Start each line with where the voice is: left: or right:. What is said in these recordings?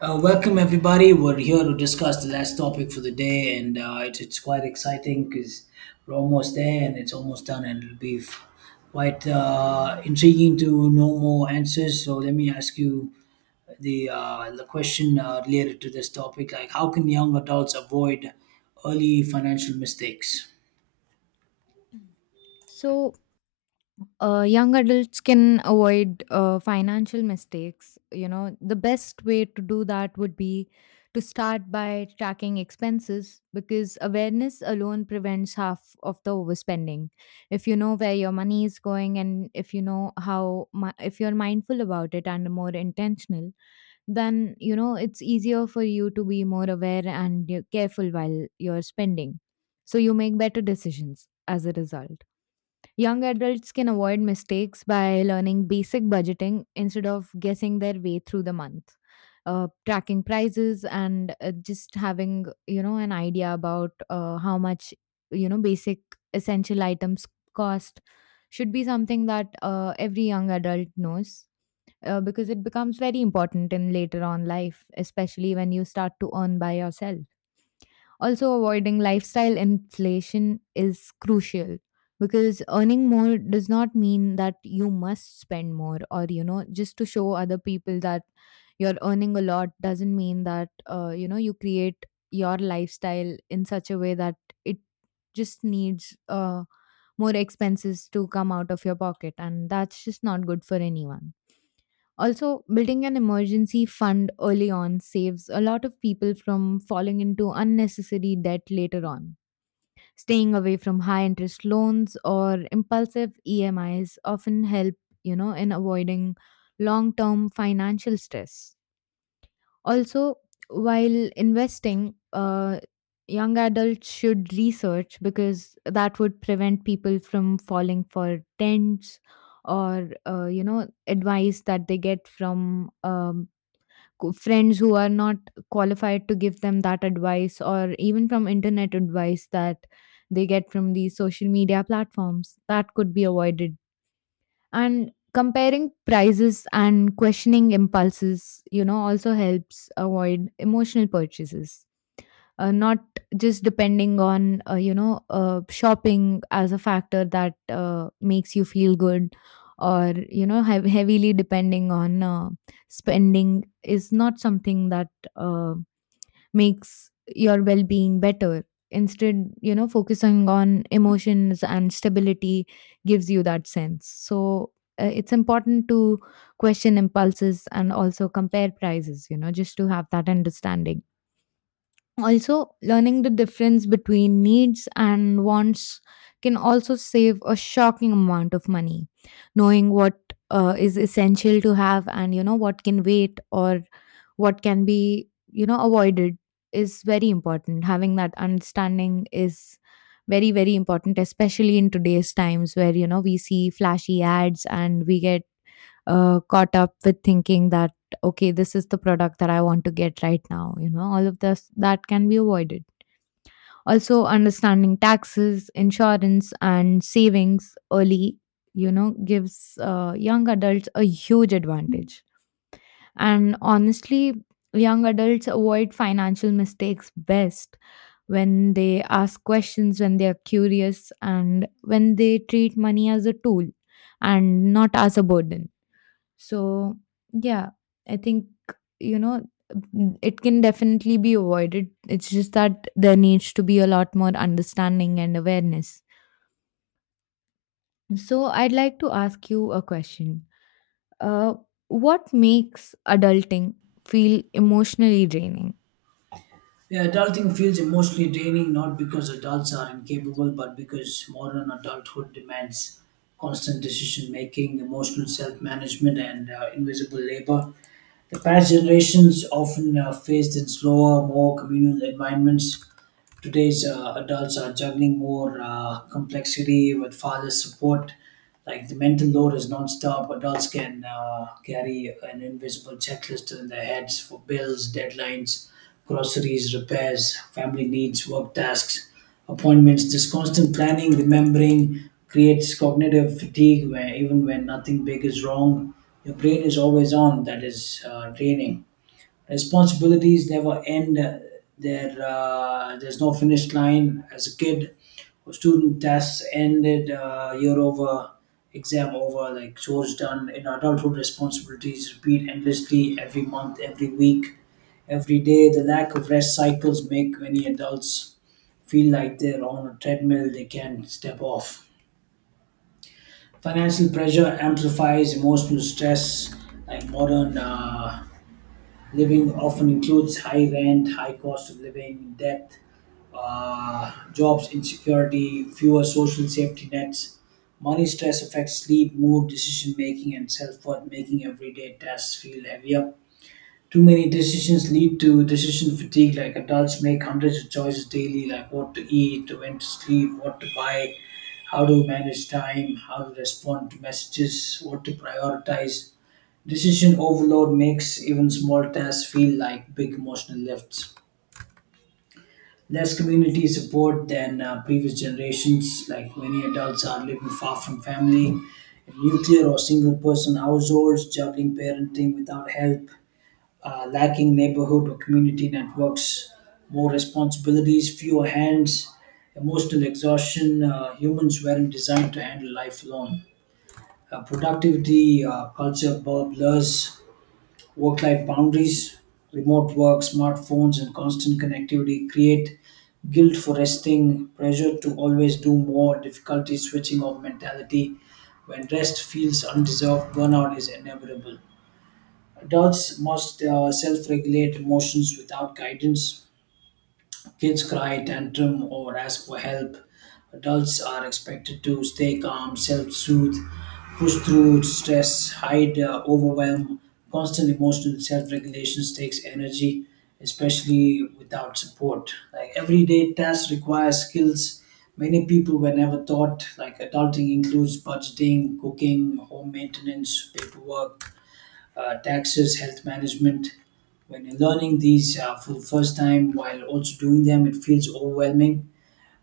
right: Welcome everybody. We're here to discuss the last topic for the day, and it's quite exciting because we're almost there and it's almost done, and quite intriguing to know more answers. So let me ask you the question related to this topic: like how can young adults avoid early financial mistakes?
left: So, young adults can avoid financial mistakes. You know, the best way to do that would be to start by tracking expenses, because awareness alone prevents half of the overspending. If you know where your money is going, and if you know if you're mindful about it and more intentional, then it's easier for you to be more aware and careful while you're spending. So you make better decisions as a result. Young adults can avoid mistakes by learning basic budgeting instead of guessing their way through the month. Tracking prices and just having, an idea about how much, basic essential items cost should be something that every young adult knows, because it becomes very important in later on life, especially when you start to earn by yourself. Also, avoiding lifestyle inflation is crucial, because earning more does not mean that you must spend more or, just to show other people that you're earning a lot doesn't mean that, you create your lifestyle in such a way that it just needs more expenses to come out of your pocket. And that's just not good for anyone. Also, building an emergency fund early on saves a lot of people from falling into unnecessary debt later on. Staying away from high interest loans or impulsive EMIs often help, in avoiding long term financial stress. Also, while investing, young adults should research, because that would prevent people from falling for tents, or advice that they get from um friends who are not qualified to give them that advice, or even from internet advice that they get from these social media platforms, that could be avoided. And comparing prices and questioning impulses, also helps avoid emotional purchases. Not just depending on, shopping as a factor that makes you feel good, or, heavily depending on, spending is not something that uh, makes your well-being better. Instead, focusing on emotions and stability gives you that sense. So, it's important to question impulses and also compare prices, just to have that understanding. Also, learning the difference between needs and wants can also save a shocking amount of money. Knowing what is essential to have, and what can wait, or what can be, avoided is very important. Having that understanding is very, very important, especially in today's times, where, we see flashy ads and we get caught up with thinking that, okay, this is the product that I want to get right now. All of this that can be avoided. Also, understanding taxes, insurance, and savings early, gives young adults a huge advantage. And honestly, young adults avoid financial mistakes best when they ask questions, when they are curious, and when they treat money as a tool and not as a burden. So, yeah, I think, you know, it can definitely be avoided. It's just that there needs to be a lot more understanding and awareness. So, I'd like to ask you a question. Uh, what makes adulting feel emotionally draining?
right: Yeah, adulting feels emotionally draining not because adults are incapable, but because modern adulthood demands constant decision making, emotional self management, and invisible labor. The past generations often faced in slower, more communal environments. Today's adults are juggling more complexity with father's support. Like the mental load is nonstop. Adults can carry an invisible checklist in their heads for bills, deadlines, groceries, repairs, family needs, work tasks, appointments. This constant planning, remembering, creates cognitive fatigue where even when nothing big is wrong, your brain is always on. That is draining. Responsibilities never end. There's no finish line. As a kid, student tasks ended, year over, exam over, like chores done. In adulthood, responsibilities repeat endlessly every month, every week, every day. The lack of rest cycles make many adults feel like they're on a treadmill they can't step off. Financial pressure amplifies emotional stress, like modern. Living often includes high rent, high cost of living, debt, jobs insecurity, fewer social safety nets. Money stress affects sleep, mood, decision making, and self worth, making everyday tasks feel heavier. Too many decisions lead to decision fatigue. Like adults make hundreds of choices daily, like what to eat, when to sleep, what to buy, how to manage time, how to respond to messages, what to prioritize. Decision overload makes even small tasks feel like big emotional lifts. Less community support than previous generations, like many adults are living far from family, in nuclear or single person households, juggling parenting without help, lacking neighborhood or community networks, more responsibilities, fewer hands, emotional exhaustion. Humans weren't designed to handle life alone. Productivity culture blurs work life boundaries, remote work, smartphones, and constant connectivity create guilt for resting, pressure to always do more, difficulty switching off mentality. When rest feels undeserved, burnout is inevitable. Adults must self regulate emotions without guidance. Kids cry, tantrum, or ask for help. Adults are expected to stay calm, self soothe, push through stress, hide overwhelm. Constant emotional self regulation takes energy, especially without support. Like everyday tasks require skills many people were never taught. Like adulting includes budgeting, cooking, home maintenance, paperwork taxes, health management. When you're learning these for the first time while also doing them, it feels overwhelming.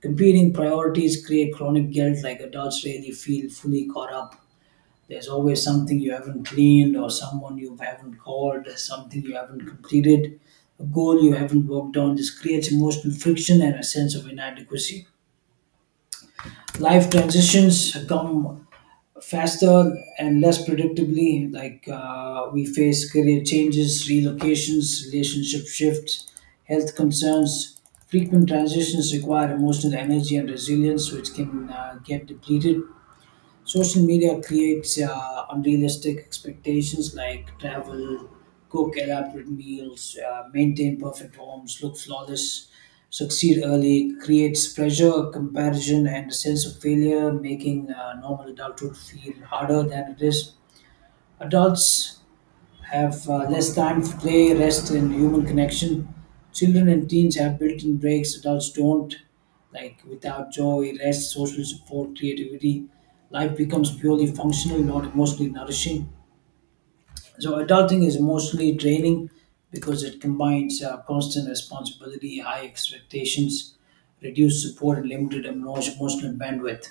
right: Competing priorities create chronic guilt, like adults rarely feel fully caught up. There's always something you haven't cleaned, or someone you haven't called, something you haven't completed, a goal you haven't worked on. This creates emotional friction and a sense of inadequacy. Life transitions come faster and less predictably. Like we face career changes, relocations, relationship shifts, health concerns. Frequent transitions require emotional energy and resilience, which can get depleted. Social media creates unrealistic expectations like travel, cook elaborate meals, maintain perfect homes, look flawless, succeed early, creates pressure, comparison, and a sense of failure, making normal adulthood feel harder than it is. Adults have less time for play, rest, and human connection. Children and teens have built in breaks adults don't. Like without joy, rest, social support, creativity, life becomes purely functional, not emotionally nourishing. So, adulting is emotionally draining because it combines constant responsibility, high expectations, reduced support, and limited emotional bandwidth.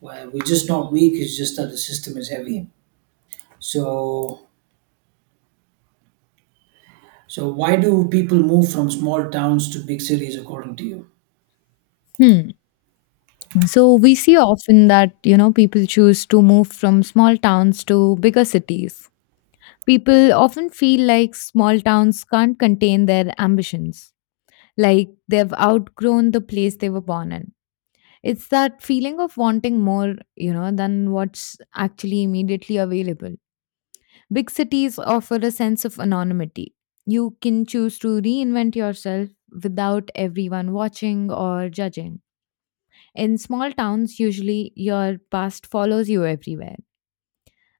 right: Well, we're just not weak, it's just that the system is heavy. So, So, why do people move from small towns to big cities, according to you?
left: Hmm. So, we see often that, people choose to move from small towns to bigger cities. People often feel like small towns can't contain their ambitions, like they've outgrown the place they were born in. It's that feeling of wanting more, than what's actually immediately available. Big cities offer a sense of anonymity. You can choose to reinvent yourself without everyone watching or judging. In small towns, usually your past follows you everywhere.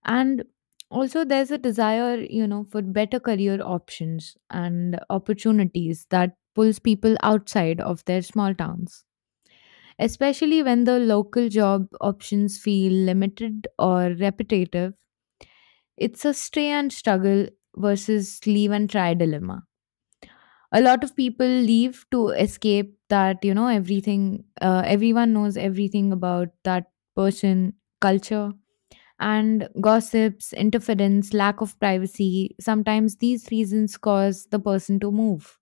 left: And also, there's a desire, for better career options and opportunities that pulls people outside of their small towns, especially when the local job options feel limited or repetitive. It's a stay and struggle versus leave and try dilemma. A lot of people leave to escape that, everything, everyone knows everything about that person, culture, and gossips, interference, lack of privacy. Sometimes these reasons cause the person to move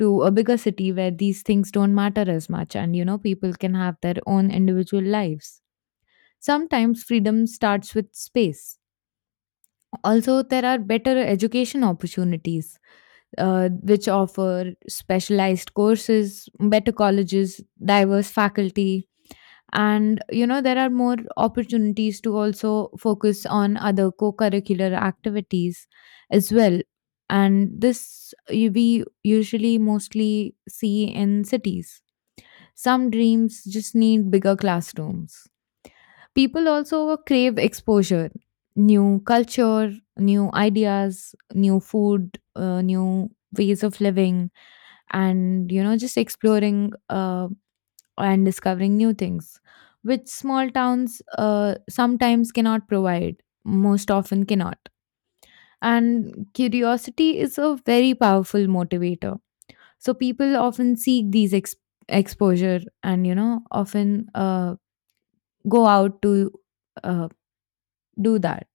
left: to a bigger city where these things don't matter as much, and people can have their own individual lives. Sometimes freedom starts with space. Also, there are better education opportunities, which offer specialized courses, better colleges, diverse faculty. And, there are more opportunities to also focus on other co curricular activities as well. And this we usually mostly see in cities. Some dreams just need bigger classrooms. People also crave exposure, new culture, new ideas, new food, new ways of living, and, just exploring and discovering new things, which small towns sometimes cannot provide, most often cannot. And curiosity is a very powerful motivator. So people often seek these exposure, and, often go out to uh, do that.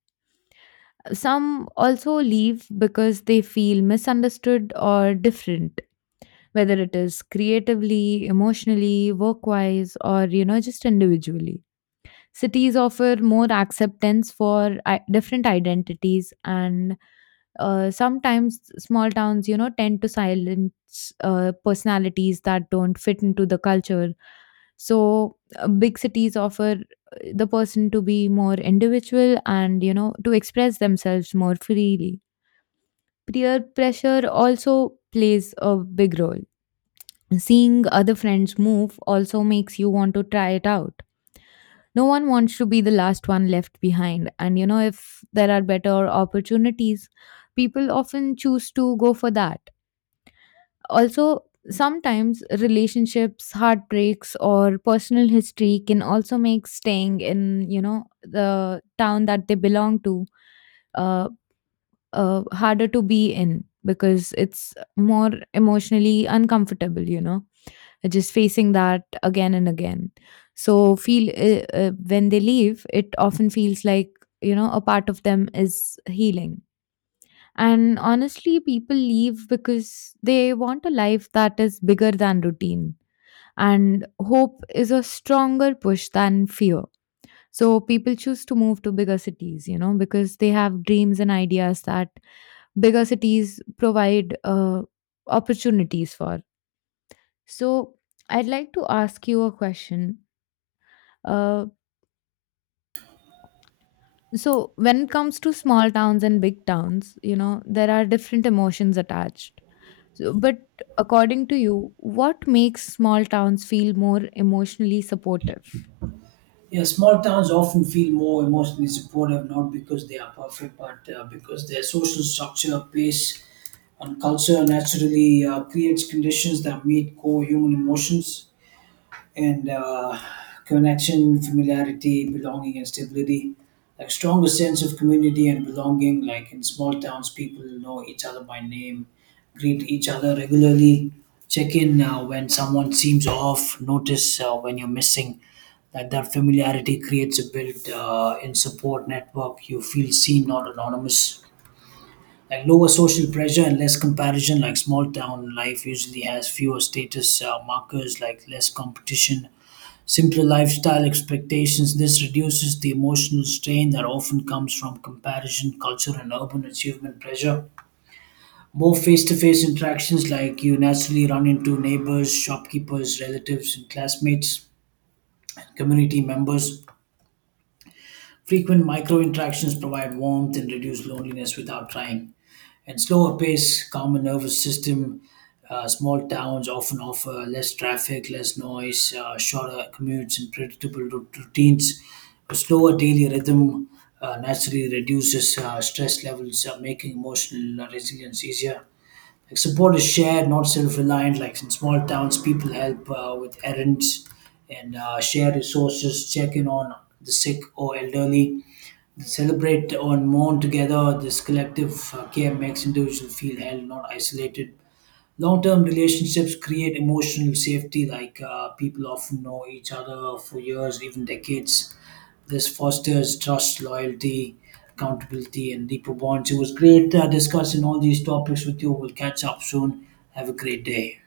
left: Some also leave because they feel misunderstood or different, whether it is creatively, emotionally, work wise, or, just individually. Cities offer more acceptance for different identities, and sometimes small towns, tend to silence personalities that don't fit into the culture. So, big cities offer the person to be more individual, and, to express themselves more freely. Peer pressure also plays a big role. Seeing other friends move also makes you want to try it out. No one wants to be the last one left behind, and if there are better opportunities, people often choose to go for that. Also, sometimes relationships, heartbreaks, or personal history can also make staying in, the town that they belong to, uh, harder to be in, because it's more emotionally uncomfortable, just facing that again and again. So feel, when they leave, it often feels like, a part of them is healing. And honestly, people leave because they want a life that is bigger than routine, and hope is a stronger push than fear. So people choose to move to bigger cities, because they have dreams and ideas that bigger cities provide opportunities for. So, I'd like to ask you a question. Uh, so, when it comes to small towns and big towns, there are different emotions attached. So, but according to you, what makes small towns feel more emotionally supportive?
right: Yeah, small towns often feel more emotionally supportive, not because they are perfect, but because their social structure, pace, and culture naturally creates conditions that meet core human emotions. And Connection, familiarity, belonging, and stability. Like stronger sense of community and belonging. Like in small towns, people know each other by name, greet each other regularly, check in when someone seems off, notice when you're missing. Like that familiarity creates a build in support network. You feel seen, not anonymous. Like lower social pressure and less comparison. Like small town life usually has fewer status markers, like less competition. Simpler lifestyle expectations. This reduces the emotional strain that often comes from comparison, culture, and urban achievement pressure. More face to face interactions, like you naturally run into neighbors, shopkeepers, relatives, and classmates, community members. Frequent micro interactions provide warmth and reduce loneliness without trying. And slower pace, calmer nervous system. Small towns often offer less traffic, less noise, shorter commutes, and predictable routines. A slower daily rhythm naturally reduces stress levels, making emotional resilience easier. Like support is shared, not self-reliant. Like in small towns, people help with errands and share resources, check in on the sick or elderly, celebrate or mourn together. This collective care makes individuals feel held, not isolated. Long term relationships create emotional safety, like people often know each other for years, even decades. This fosters trust, loyalty, accountability, and deeper bonds. It was great discussing all these topics with you. We'll catch up soon. Have a great day.